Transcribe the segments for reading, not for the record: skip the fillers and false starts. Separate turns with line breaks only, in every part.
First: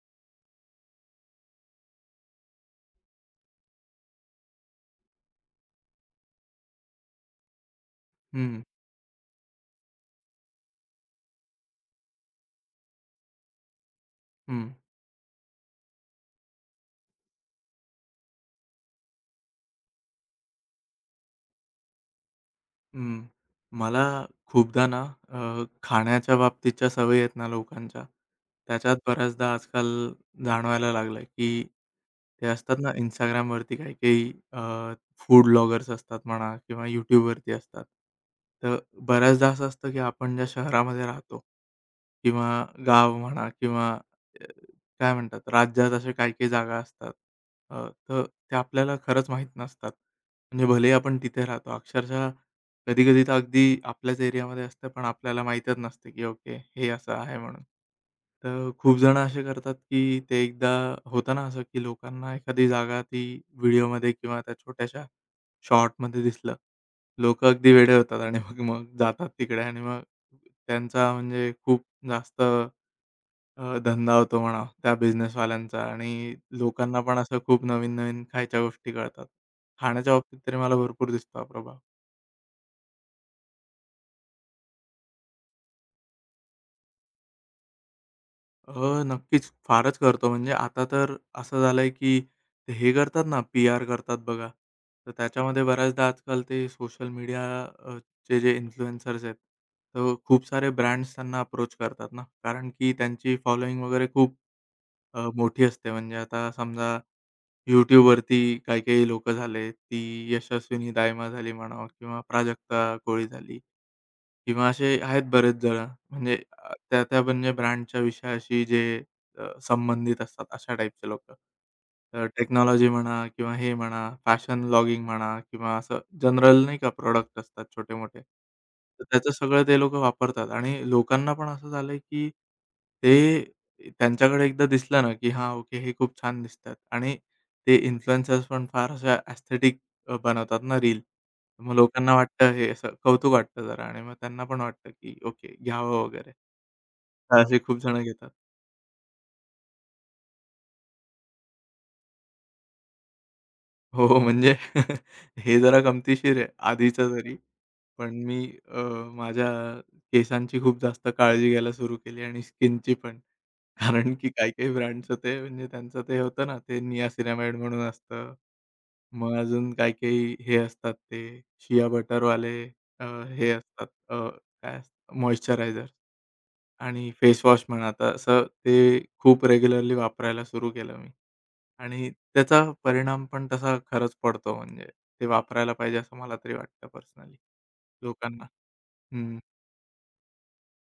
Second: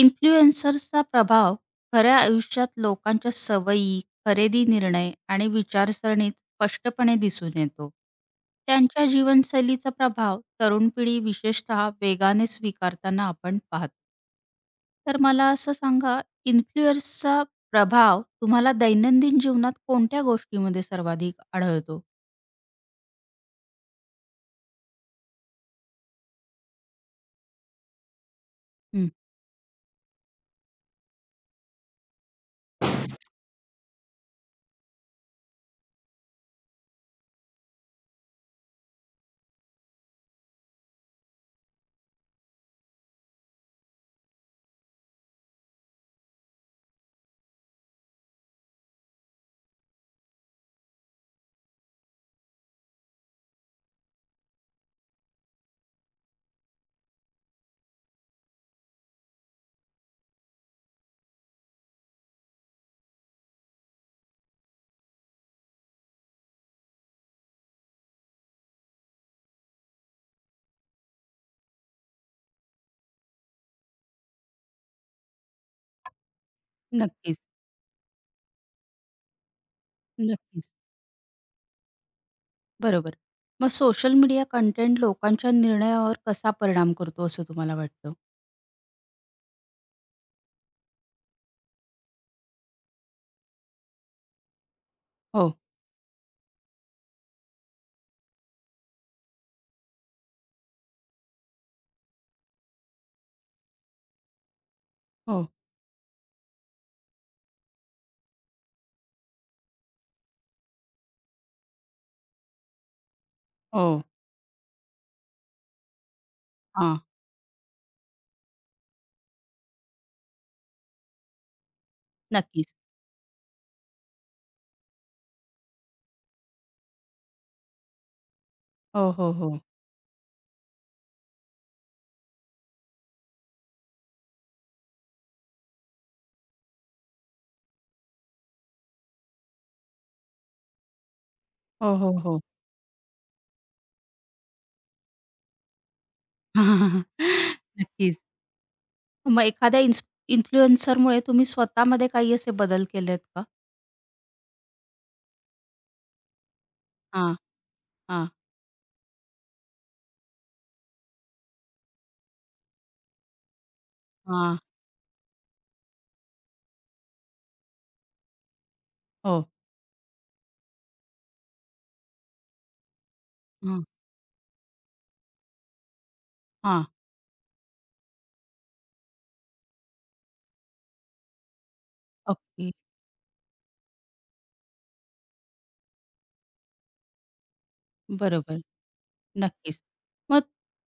इन्फ्लुएन्सर्सचा प्रभाव खऱ्या आयुष्यात लोकांच्या सवयी, खरेदी निर्णय आणि विचारसरणीत स्पष्टपणे दिसून येतो.
हं,
त्यांच्या जीवनशैलीचा प्रभाव तरुण पिढी विशेषतः वेगाने स्वीकारताना आपण पाहतो.
हं,
तर मला असं सांगा, इन्फ्लुएर्सचा प्रभाव तुम्हाला दैनंदिन जीवनात कोणत्या गोष्टीमध्ये सर्वाधिक आढळतो?
हं. मला खूपदा ना खाण्याच्या बाबतीतच्या सवयी आहेत ना लोकांच्या, त्याच्यात
हं,
बऱ्याचदा आजकाल जाणवायला लागलं आहे, की ते असतात ना Instagramवरती काही-काही फूड ब्लॉगर्स असतात म्हणा किंवा YouTubeवरती असतात. तर बऱ्याचदा असं असतं, की आपण ज्या शहरामध्ये राहतो किंवा गाव म्हणा किंवा अ, काय म्हणतात राज्यात अशा काही-काही जागा असतात. तर ते आपल्याला खरंच माहीत नसतात. म्हणजे भलेही आपण तिथे राहतो. अक्षरशः कधी-कधी तर अगदी आपल्याच एरियामध्ये असतं, पण आपल्याला माहीतच नसते, की ओके हे असं आहे म्हणून. तर खूप जण असे करतात, की ते एकदा होतं ना असं, की लोकांना एखादी जागा ती व्हिडिओमध्ये किंवा त्या छोट्याशा शॉर्टमध्ये दिसलं. लोकं अगदी वेडे होतात आणि मग मग जातात तिकडे आणि मग त्यांचा म्हणजे खूप जास्त धंदा होतो म्हणा त्या बिझनेसवाल्यांचा आणि लोकांना पण असं
नक्कीच,
खूप नवीन-नवीन खायच्या गोष्टी कळतात. खाण्याच्या बाबतीत तरी
नक्कीच.
मला भरपूर दिसतो हा प्रभाव.
बरोबर. मग सोशल मीडिया कंटेंट लोकांच्या निर्णयावर कसा परिणाम करतो असं तुम्हाला वाटतं?
नक्कीच फारच करतो म्हणजे आता तर असं झालंय, की ते हे करतात ना, पी-आर करतात बघा. तर
हो,
त्याच्यामध्ये बऱ्याचदा आजकाल ते सोशल मीडिया जे इन्फ्लुएन्सर्स आहेत, तर खूप सारे ब्रँड्स त्यांना अप्रोच करतात ना, कारण की त्यांची फॉलोइंग वगैरे खूप
हो,
मोठी असते. म्हणजे आता समजा YouTubeवरती काही-काही लोक झाले, ती यशस्विनी दायमा झाली म्हणा किंवा प्राजक्ता कोळी झाली.
हो.
किंवा असे आहेत बरेच जण म्हणजे
हां.
त्या त्या म्हणजे ब्रँडच्या विषयाशी जे संबंधित असतात अशा टाईपचे लोकं. तर
नक्कीच.
टेक्नॉलॉजी म्हणा किंवा हे म्हणा, फॅशन ब्लॉगिंग म्हणा किंवा असं जनरल नाही का प्रॉडक्ट असतात छोटे-मोठे. तर
हो,
त्याचं
हो, हो.
सगळं ते लोकं वापरतात आणि लोकांना पण असं झालंय, की ते त्यांच्याकडे एकदा दिसलं ना, की हां, ओके हे खूप छान दिसतात आणि ते इन्फ्लुएन्सर्स पण फार अशा बनवतात ना रील. मग
हो,
लोकांना
हो, हो.
वाटतं हे असं कौतुक वाटतं जरा आणि मग त्यांना पण वाटतं, की ओके घ्यावं वगैरे. तर असे खूप जण
नक्कीच.
घेतात.
मग एखाद्या इन्फ्लुएन्सरमुळे तुम्ही स्वतःमध्ये काही असे बदल केलेत का?
हो, हो, म्हणजे हे जरा गमतीशीर आहे आधीचं
हां,
तरी. पण
हां,
मी अ, माझ्या केसांची खूप जास्त काळजी घ्यायला सुरू केली आणि स्किनची पण. कारण की
हां.
काही-काही ब्रँडचं ते म्हणजे त्यांचं ते होतं ना, ते नियासिनामाईड म्हणून असतं. मग
हो.
अजून काही-काही हे असतात ते शिया बटरवाले अ, हे
हां,
असतात काय असतं मॉइश्चरायझर
हां.
आणि फेसवॉश म्हणा आता असं ते खूप रेग्युलरली वापरायला सुरू केलं मी. आणि त्याचा
ओके.
परिणाम पण तसा खरंच पडतो म्हणजे ते वापरायला पाहिजे असं मला तरी वाटतं पर्सनली लोकांना.
बरोबर.
हं.
नक्कीच. मग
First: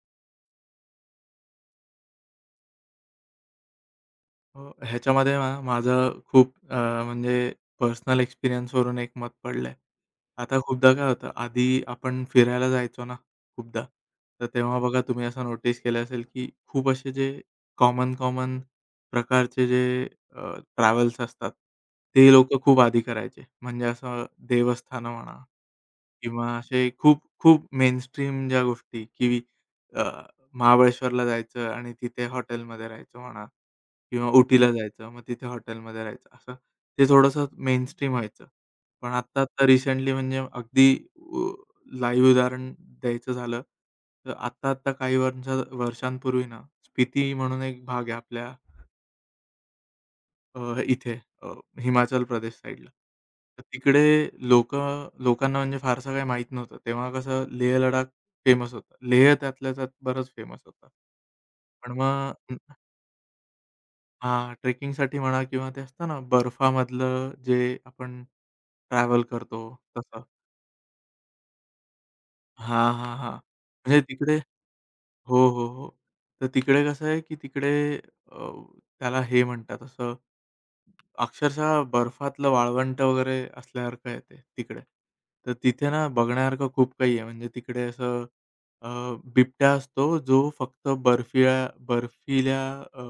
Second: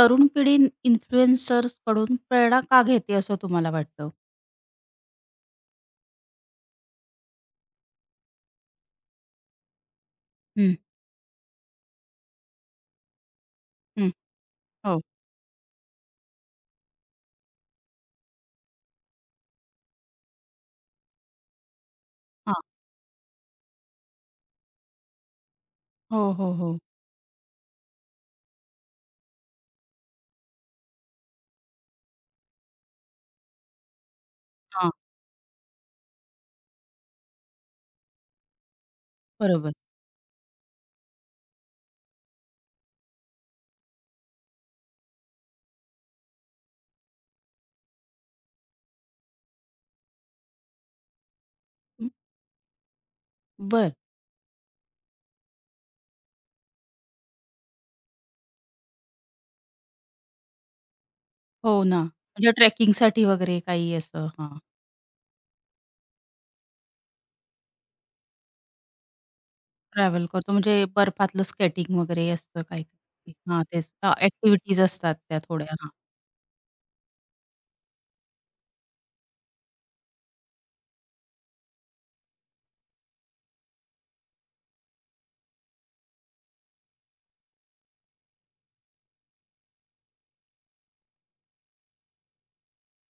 तरुण पिढी इन्फ्लुएन्सर्सकडून प्रेरणा का घेते असं तुम्हाला वाटतं?
ह्याच्यामध्ये ना माझं खूप म्हणजे पर्सनल एक्सपिरियन्सवरून एक मत पडलं आता
हं,
खूपदा काय होतं, आधी आपण फिरायला जायचो ना खूपदा,
हं.
तर तेव्हा
हो.
बघा तुम्ही असं नोटीस केलं असेल, की खूप असे जे कॉमन-कॉमन प्रकारचे जे अ, ट्रॅव्हल्स असतात, ते लोकं
हां.
खूप आधी करायचे. म्हणजे असं देवस्थानं म्हणा
हो,
किंवा
हो, हो.
असे खूप खूप मेनस्ट्रीम ज्या गोष्टी की महाबळेश्वरला जायचं आणि तिथे हॉटेलमध्ये राहायचं म्हणा किंवा उटीला
हां.
जायचं, मग तिथे हॉटेलमध्ये राहायचं असं ते थोडंसं मेनस्ट्रीम व्हायचं. पण आता तर
बरोबर.
रिसेंटली म्हणजे अगदी उ लाईव्ह उदाहरण द्यायचं झालं, तर आत्ता-आत्ता काही वर्षा वर्षांपूर्वी ना, स्पिती म्हणून एक भाग आहे आपल्या इथे अ, हिमाचल प्रदेश साईडला. तर
बरं.
तिकडे लोकांना म्हणजे फारसं काही माहीत नव्हतं. तेव्हा कसं लेह लडाख फेमस होता लेह त्यातल्या त्यात बरंच फेमस होता
हो
पण
ना. म्हणजे
मग
ट्रेकिंगसाठी वगैरे काही असं?
हां,
हां.
ट्रेकिंगसाठी म्हणा किंवा ते असतं ना बर्फामधलं जे आपण ट्रॅव्हल करतो तसं.
ट्रॅव्हल करतो म्हणजे बर्फातलं स्केटिंग वगैरे असतं
हां, हां,
काही-काही.
हां.
हां, तेच
म्हणजे तिकडे
ॲक्टिव्हिटीज असतात त्या
हो, हो,
थोड्या. हां.
हो. तर तिकडे कसं आहे की तिकडे अ, त्याला हे म्हणतात असं अक्षरशः बर्फातलं वाळवंट वगैरे असल्यासारखं आहे ते तिकडे. तर तिथे ना बघण्यासारखं खूप काही आहे. म्हणजे तिकडे असं अ, बिबट्या असतो जो फक्त बर्फिल्या अ,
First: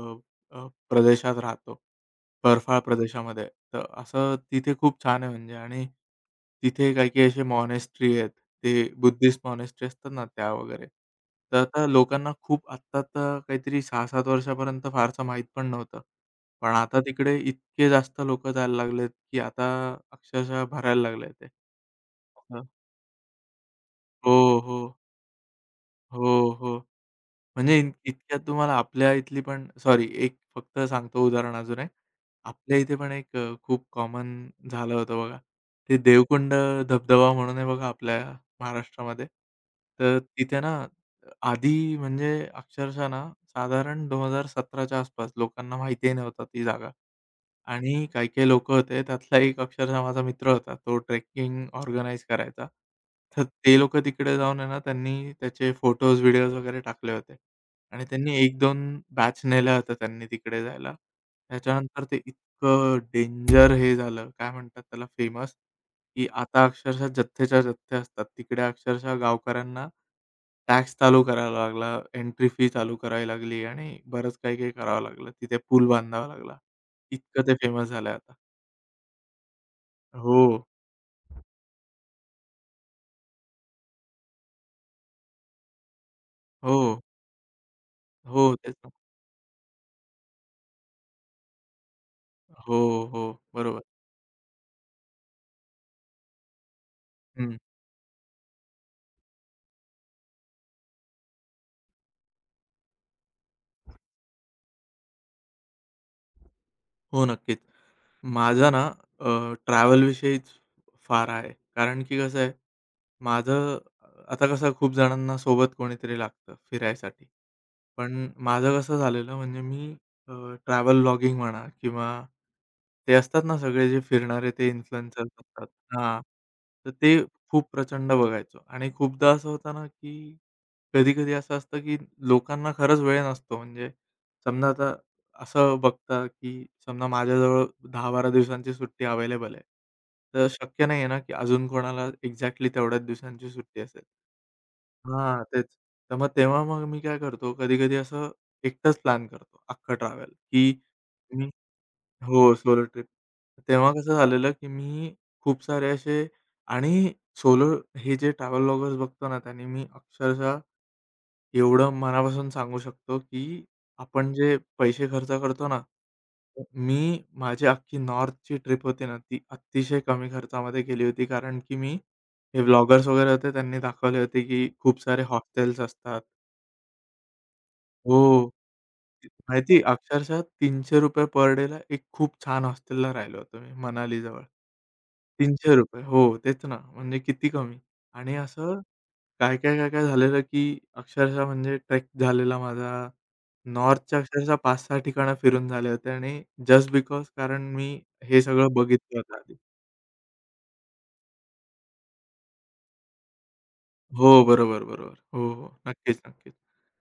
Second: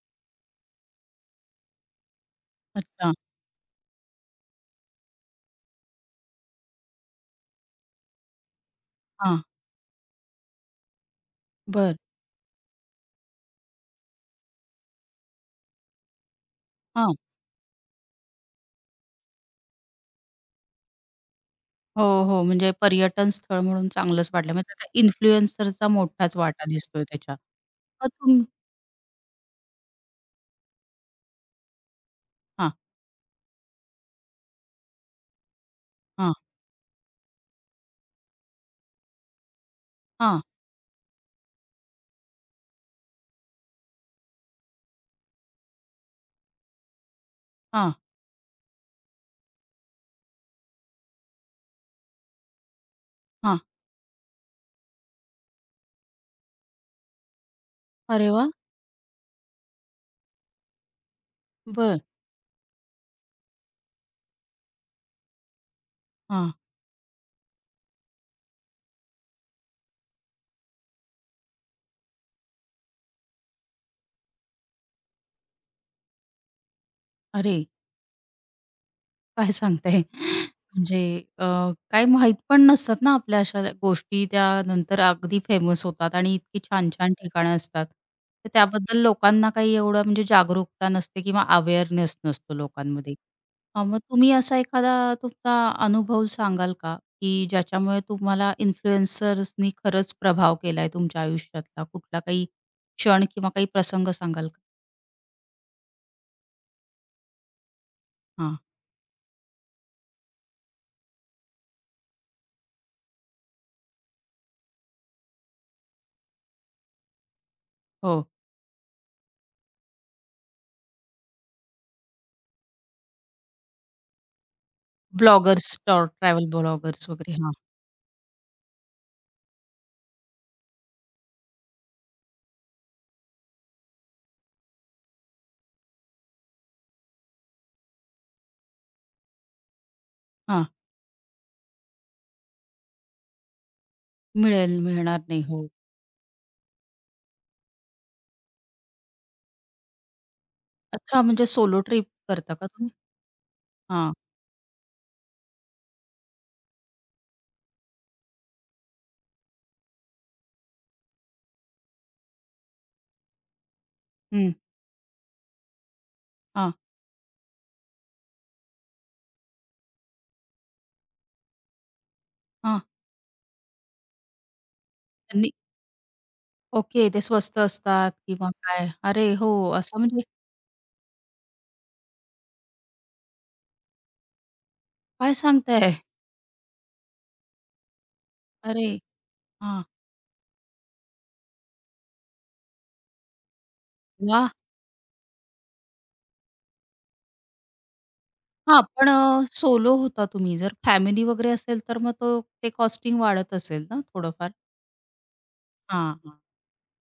अ, प्रदेशात राहतो. बर्फाळ
अच्छा.
प्रदेशामध्ये. तर असं तिथे खूप छान आहे म्हणजे आणि तिथे काही-काही असे मॉनेस्ट्री आहेत. ते बुद्धिस्ट
हां,
मॉनेस्ट्री असतात ना त्या वगैरे. तर आता
बरं.
लोकांना खूप आत्ता तर काहीतरी 6-7 वर्षापर्यंत फारसं माहीत पण नव्हतं. पण आता
हां.
तिकडे इतके जास्त लोकं जायला लागलेत, की आता अक्षरशः भरायला लागलंय ते.
हो, हो.
हं.
म्हणजे पर्यटन स्थळ म्हणून चांगलंच
हो,
वाटलं. म्हणजे
हो.
त्या इन्फ्लुएन्सरचा मोठाच
हो,
वाटा
हो.
दिसतोय त्याच्यात.
म्हणजे
मग
इतक्यात
तुम
तुम्हाला आपल्या इथली पण सॉरी एक फक्त सांगतो उदाहरण अजून एक.
हां,
आपल्या इथे पण एक खूप कॉमन झालं होतं बघा. ते
हां,
देवकुंड धबधबा म्हणून आहे बघा आपल्या महाराष्ट्रामध्ये. तर
हां,
तिथे ना आधी म्हणजे अक्षरशः ना साधारण 2017 च्या आसपास लोकांना माहितीही नव्हता ती जागा.
हां,
आणि काही-काही लोकं होते त्यातला एक अक्षरशः माझा मित्र होता. तो ट्रेकिंग ऑर्गनाइज करायचा. तर
हां.
ते लोकं तिकडे जाऊन आहे ना त्यांनी त्याचे फोटोज, व्हिडिओज वगैरे टाकले होते. आणि
अरे
त्यांनी
वाह!
एक दोन बॅच नेल्या होत्या त्यांनी तिकडे जायला.
बरं.
त्याच्यानंतर ते इतकं डेंजर हे झालं, काय म्हणतात त्याला फेमस, की
हां.
आता अक्षरशः जथ्थेच्या जथ्थे असतात. तिकडे अक्षरशः गावकऱ्यांना टॅक्स चालू करायला लागला, एंट्री फी चालू करावी लागली आणि बरंच काही-काही करावं लागलं. तिथे पूल बांधावा लागला. इतकं ते
अरे!
फेमस झालंय आता.
काय सांगताय?
हो,
म्हणजे अ, काय माहीत पण नसतात ना आपल्या अशा गोष्टी, त्यानंतर अगदी फेमस होतात आणि इतकी
हो,
छान-छान ठिकाणं असतात. तर
हो, तेच ना.
त्याबद्दल लोकांना काही एवढं म्हणजे जागरूकता नसते किंवा अवेअरनेस नसतो
हो,
लोकांमध्ये.
हो, बरोबर.
हां, मग तुम्ही असा एखादा तुमचा अनुभव सांगाल का, की
हं.
ज्याच्यामुळे तुम्हाला इन्फ्लुएन्सर्सनी खरंच प्रभाव केलाय तुमच्या आयुष्यातला? कुठला काही क्षण किंवा काही प्रसंग सांगाल का?
हो, नक्कीच.
हां,
माझा ना ट्रॅव्हलविषयीच फार आहे. कारण की कसं आहे, माझं आता कसं खूप जणांना सोबत कोणीतरी लागतं फिरायसाठी.
हो.
पण माझं कसं झालेलं म्हणजे मी अ, ट्रॅव्हल व्लॉगिंग म्हणा किंवा ते असतात ना सगळे जे फिरणारे ते इन्फ्लुएन्सर्स असतात.
ब्लॉगर्स,
हां.
ट्रॅव्हल
तर
ब्लॉगर्स
ते
वगैरे. हां,
खूप प्रचंड बघायचो आणि खूपदा असं होतं ना, की कधी-कधी असं असतं, की लोकांना खरंच वेळ नसतो. म्हणजे समजा आता असं बघता, की समजा माझ्याजवळ 10-12 दिवसांची सुट्टी अवेलेबल आहे. तर
हां.
शक्य नाही आहे ना, की अजून कोणाला एक्झॅक्टली तेवढ्याच दिवसांची सुट्टी असेल.
मिळेल, मिळणार
हां,
नाही.
तेच.
हो.
तर मग तेव्हा मग मी काय करतो, कधी-कधी असं एकटाच प्लॅन करतो अख्खं ट्रॅव्हल, की
अच्छा, म्हणजे
मी
सोलो ट्रिप
हो,
करता का
सोलो
तुम्ही?
ट्रिप. तेव्हा
हां,
कसं झालेलं, की मी खूप सारे असे आणि सोलो हे जे ट्रॅव्हल व्लॉगर्स बघतो ना, त्यांनी मी अक्षरशः एवढं मनापासून सांगू शकतो, की आपण
हं.
जे पैसे खर्च करतो ना,
हां,
मी माझी अख्खी नॉर्थची ट्रिप होती ना, ती अतिशय कमी खर्चामध्ये केली होती. कारण की मी हे
हां.
व्लॉगर्स वगैरे होते, त्यांनी दाखवले होते, की खूप सारे
त्यांनी
हॉस्टेल्स असतात.
ओके, ते स्वस्त असतात
हो,
किंवा काय? अरे हो,
माहिती आहे,
असं म्हणजे
अक्षरशः ₹300 पर डेला एक खूप छान हॉस्टेलला राहिलो होतो मी मनालीजवळ.
काय सांगताय?
₹300 हो, तेच ना. म्हणजे किती कमी आणि असं
अरे
काय, काय,
हां,
काय, काय झालेलं, की अक्षरशः म्हणजे ट्रेक झालेला माझा नॉर्थच्या
वाह!
अक्षरशः 5-6 ठिकाणं फिरून झाले होते आणि जस्ट बिकॉज कारण मी हे सगळं
हां, पण
बघितलं होतं आधी.
सोलो होता तुम्ही. जर फॅमिली वगैरे असेल, तर मग तो ते कॉस्टिंग वाढत असेल ना
हो,
थोडंफार?
बरोबर, बरोबर. हो, हो.
हां,
नक्कीच,
हां.
नक्कीच.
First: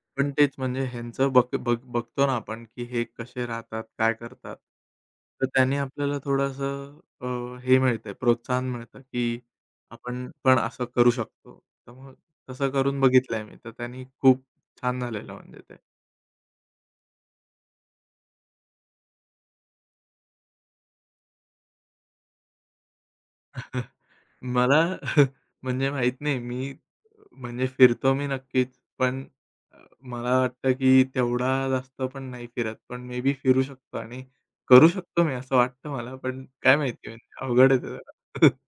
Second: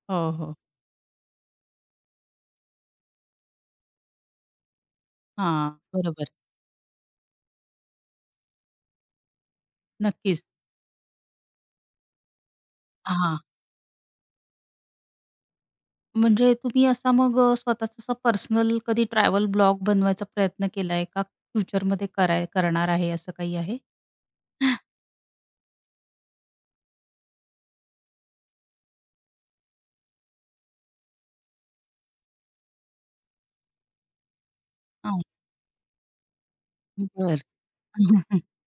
हो,
पण
हो.
तेच म्हणजे ह्यांचं बक बघ बघतो ना आपण, की हे कसे राहतात, काय करतात. तर
हां,
त्याने आपल्याला
बरोबर.
थोडंसं हे मिळतंय, प्रोत्साहन मिळतं, की आपण
नक्कीच.
पण असं करू शकतो. तर मग तसं करून
हां.
बघितलंय मी, तर त्यांनी खूप छान झालेलं म्हणजे ते.
म्हणजे तुम्ही असा मग स्वतःचा असा पर्सनल कधी ट्रॅव्हल ब्लॉग बनवायचा प्रयत्न केलाय का? फ्युचरमध्ये करणार आहे असं काही आहे?
मला म्हणजे माहीत नाही मी म्हणजे फिरतो मी नक्कीच, पण मला वाटतं की तेवढा जास्त पण नाही फिरत. पण मे बी फिरू शकतो आणि करू
हां,
शकतो मी असं वाटतं मला, पण काय माहिती
बरं.
म्हणजे अवघड आहे ते जरा.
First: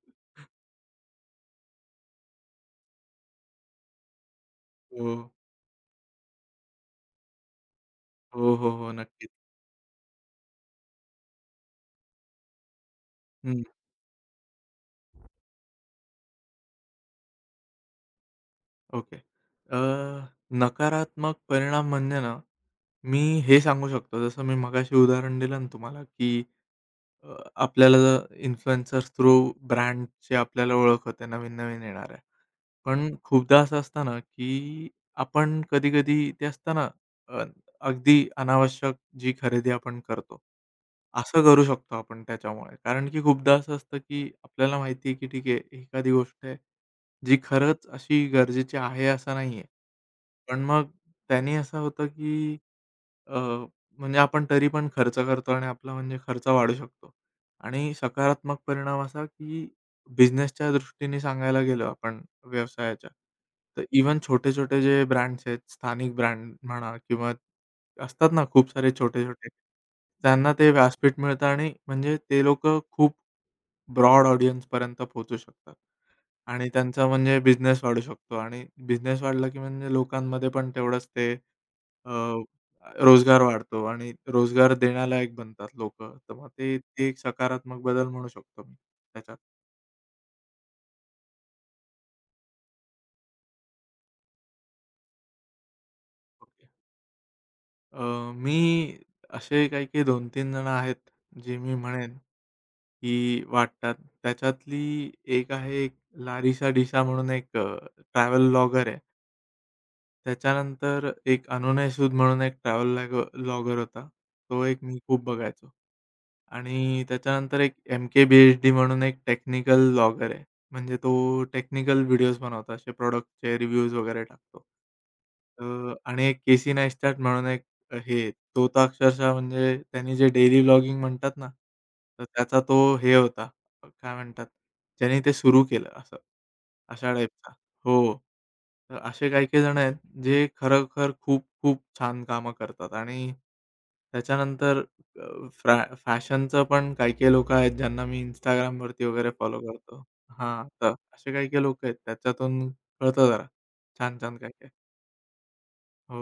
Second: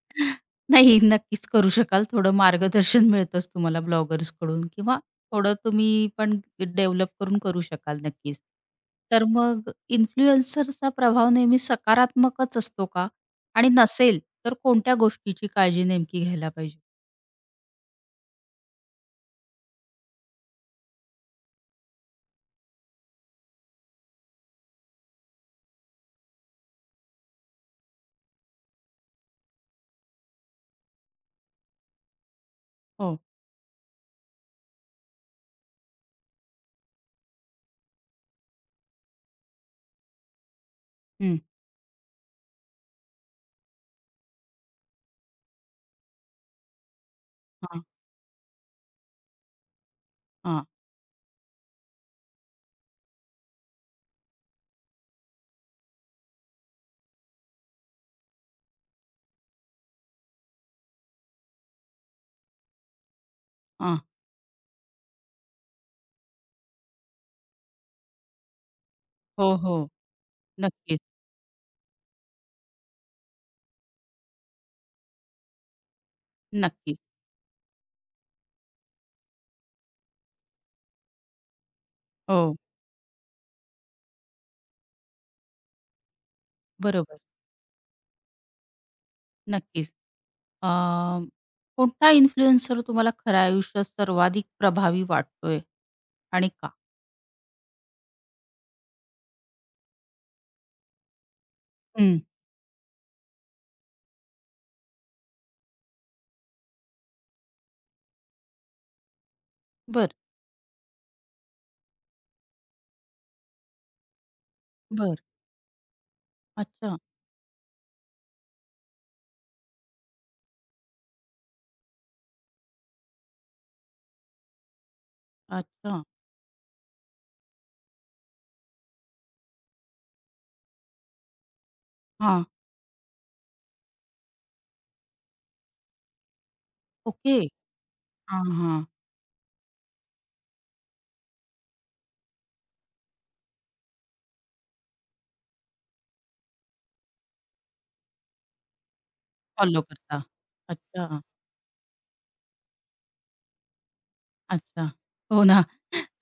नाही, नक्कीच करू शकाल. थोडं मार्गदर्शन मिळतंच तुम्हाला ब्लॉगर्सकडून किंवा
हो.
थोडं तुम्ही पण डेव्हलप करून करू शकाल नक्कीच.
हो, हो, हो.
तर
नक्कीच.
मग इन्फ्लुएन्सरचा प्रभाव नेहमी सकारात्मकच असतो का?
हं.
आणि नसेल तर कोणत्या गोष्टीची काळजी नेमकी घ्यायला पाहिजे?
ओके. अ, नकारात्मक परिणाम म्हणजे ना, मी हे सांगू शकतो जसं मी मगाशी उदाहरण दिलं ना तुम्हाला, की अ, आपल्याला इन्फ्लुएन्सर्स थ्रू ब्रँडची आपल्याला ओळख होते नवीन-नवीन येणाऱ्या. पण
हो.
खूपदा असं असतं ना, की आपण कधी-कधी ते असतं ना, अ, अगदी अनावश्यक जी खरेदी आपण करतो,
हं.
असं करू शकतो आपण त्याच्यामुळे. कारण की खूपदा असं असतं, की आपल्याला माहिती आहे, की ठीक आहे, एखादी गोष्ट आहे, जी
हां,
खरंच अशी गरजेची आहे असं नाहीये. पण
हां,
मग त्याने असं होतं, की अ, म्हणजे आपण तरी पण खर्च करतो आणि आपला म्हणजे खर्च वाढू शकतो. आणि सकारात्मक परिणाम असा, की बिझनेसच्या दृष्टीने सांगायला गेलो आपण व्यवसायाच्या, तर
हां.
इव्हन छोटे-छोटे जे ब्रँड्स आहेत, स्थानिक ब्रँड म्हणा किंवा असतात ना खूप सारे छोटे-छोटे,
हो, हो.
त्यांना ते
नक्कीच,
व्यासपीठ मिळतं आणि म्हणजे ते लोकं खूप ब्रॉड ऑडियन्सपर्यंत पोहोचू शकतात. आणि
नक्कीच.
त्यांचा म्हणजे बिझनेस वाढू शकतो आणि बिझनेस वाढला, की म्हणजे लोकांमध्ये पण तेवढंच ते अ,
हो,
रोजगार वाढतो आणि रोजगार देण्यालायक बनतात लोकं. तर मग ते ते एक
बरोबर.
सकारात्मक बदल म्हणू शकतो मी त्याच्यात.
नक्कीच. अ, कोणता इन्फ्लुएन्सर तुम्हाला खऱ्या आयुष्यात सर्वाधिक प्रभावी वाटतोय आणि
ओके.
का?
अ, मी असे काही-काही 2-3 जण आहेत, जे मी म्हणेन,
हं.
की वाटतात. त्याच्यातली एक आहे, एक लारिसा डिशा म्हणून एक ट्रॅव्हल व्लॉगर आहे.
बर,
त्याच्यानंतर एक अनोन सूद म्हणून एक ट्रॅव्हल व्लॉगर होता. तो एक मी
बरं.
खूप बघायचो.
अच्छा,
आणि त्याच्यानंतर एक एम-के-बी-एच-डी म्हणून एक टेक्निकल व्लॉगर आहे. म्हणजे तो टेक्निकल व्हिडिओज बनवतो. असे प्रॉडक्टचे रिव्ह्यूज वगैरे टाकतो.
अच्छा.
आणि एक केसी नैस्टॅट म्हणून एक हे तो तर अक्षरशः म्हणजे त्यांनी जे डेली व्लॉगिंग म्हणतात ना, तर
हां,
त्याचा तो हे होता, काय म्हणतात, ज्याने ते सुरू केलं असं, अशा
ओके.
टाईपचा. हो.
हां, हां.
तर असे काही-काही जण आहेत, जे खरोखर खूप-खूप छान कामं करतात आणि त्याच्यानंतर अ, फ्रॅ फॅशनचं पण काही-काही लोकं आहेत, ज्यांना मी Instagramवरती वगैरे फॉलो
फॉलो
करतो.
करता.
हां, तर
अच्छा,
असे काही-काही लोकं आहेत, त्याच्यातून कळतं जरा छान-छान काय-काय.
अच्छा. हो ना.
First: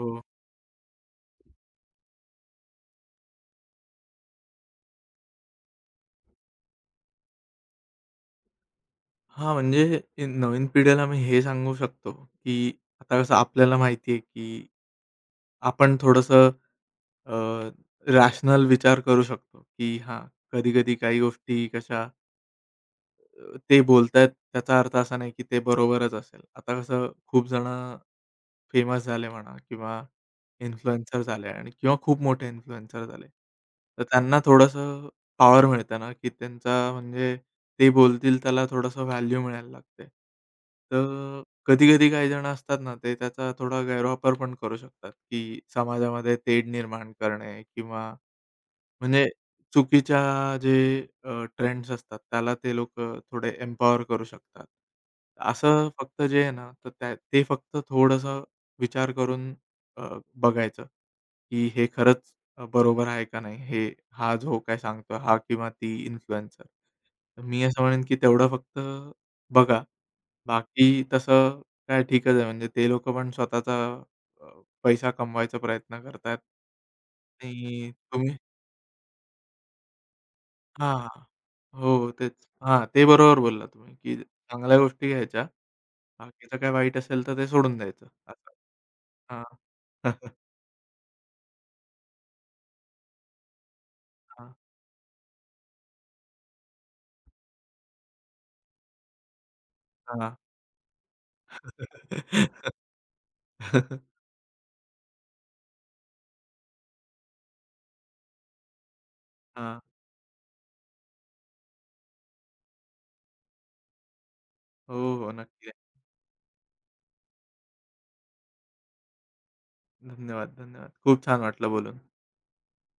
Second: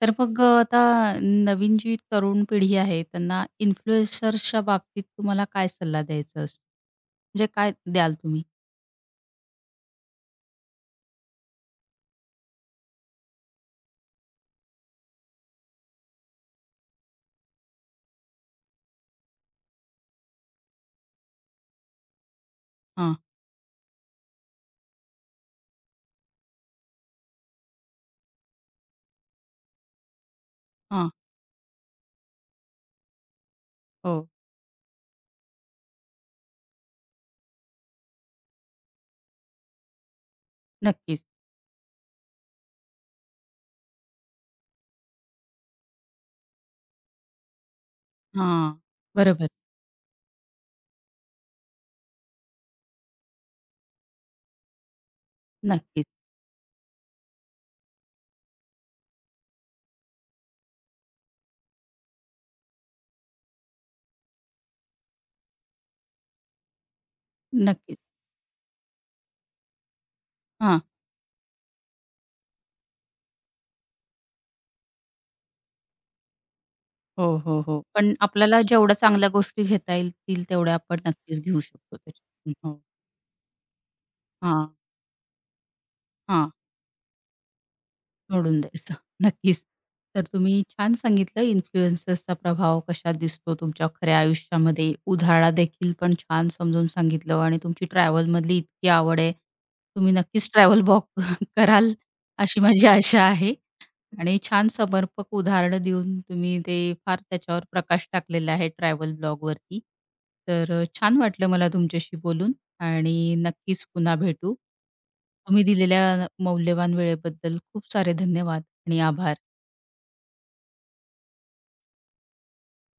तर मग आता नवीन जी तरुण पिढी आहे त्यांना इन्फ्लुएन्सर्सच्या बाबतीत तुम्हाला काय सल्ला द्यायचा असतो? म्हणजे काय द्याल तुम्ही?
हां, म्हणजे ए नवीन पिढीला मी हे सांगू शकतो, की आता कसं आपल्याला माहिती आहे, की आपण थोडंसं अ, रॅशनल विचार करू शकतो, की हां, कधी-कधी काही गोष्टी कशा
हां,
ते बोलतायत त्याचा अर्थ असा नाही, की ते बरोबरच असेल. आता कसं खूप जणं फेमस झाले म्हणा किंवा
हां.
इन्फ्लुएन्सर झाले आणि किंवा खूप मोठे इन्फ्लुएन्सर झाले. तर
हो,
त्यांना थोडंसं पॉवर मिळते ना, की त्यांचा म्हणजे ते बोलतील त्याला थोडंसं व्हॅल्यू मिळायला लागते.
नक्कीच.
तर कधी-कधी काही जण असतात ना, ते त्याचा थोडा गैरवापर पण करू शकतात, की समाजामध्ये तेढ निर्माण करणे किंवा
हां,
म्हणजे
बरोबर.
चुकीच्या जे ट्रेंड्स असतात, त्याला ते लोकं थोडे एम्पॉवर करू शकतात. असं
नक्कीच,
फक्त जे आहे ना, तर त्या ते फक्त थोडंसं विचार करून अ, बघायचं, की हे खरंच बरोबर आहे का नाही? हे हा जो काय सांगतो, हा किंवा ती इन्फ्लुएन्सर. तर मी असं
नक्कीच.
म्हणेन, की तेवढं फक्त बघा.
हां.
बाकी तसं काय ठीकच आहे. म्हणजे ते लोकं पण स्वतःचा अ, पैसा कमवायचा प्रयत्न करतायत
हो, हो, हो.
आणि
पण
तुम्ही
आपल्याला जेवढ्या चांगल्या गोष्टी घेता येतील तेवढ्या आपण
हां.
नक्कीच घेऊ
हो,
शकतो
तेच.
त्याच्यातून.
हां,
हो.
ते बरोबर बोललात तुम्ही, की
हां,
चांगल्या गोष्टी घ्यायच्या.
हां.
बाकीचं काय वाईट असेल तर ते सोडून द्यायचं असं.
सोडून द्यायचं.
हां.
नक्कीच. तर तुम्ही छान सांगितलं इन्फ्लुएन्सर्सचा प्रभाव कशात दिसतो तुमच्या खऱ्या
हां,
आयुष्यामध्ये. उधाळादेखील पण छान समजून सांगितलं आणि तुमची ट्रॅव्हलमधली इतकी आवड आहे. तुम्ही
हां.
नक्कीच ट्रॅव्हल ब्लॉग कराल अशी माझी आशा आहे. आणि छान समर्पक उदाहरणं देऊन तुम्ही ते फार त्याच्यावर प्रकाश टाकलेला आहे ट्रॅव्हल
हां.
ब्लॉगवरती. तर छान वाटलं मला तुमच्याशी बोलून आणि नक्कीच पुन्हा भेटू.
हो, हो.
तुम्ही
नक्की.
दिलेल्या मौल्यवान वेळेबद्दल खूप सारे धन्यवाद आणि आभार.
धन्यवाद, धन्यवाद. खूप छान वाटलं बोलून.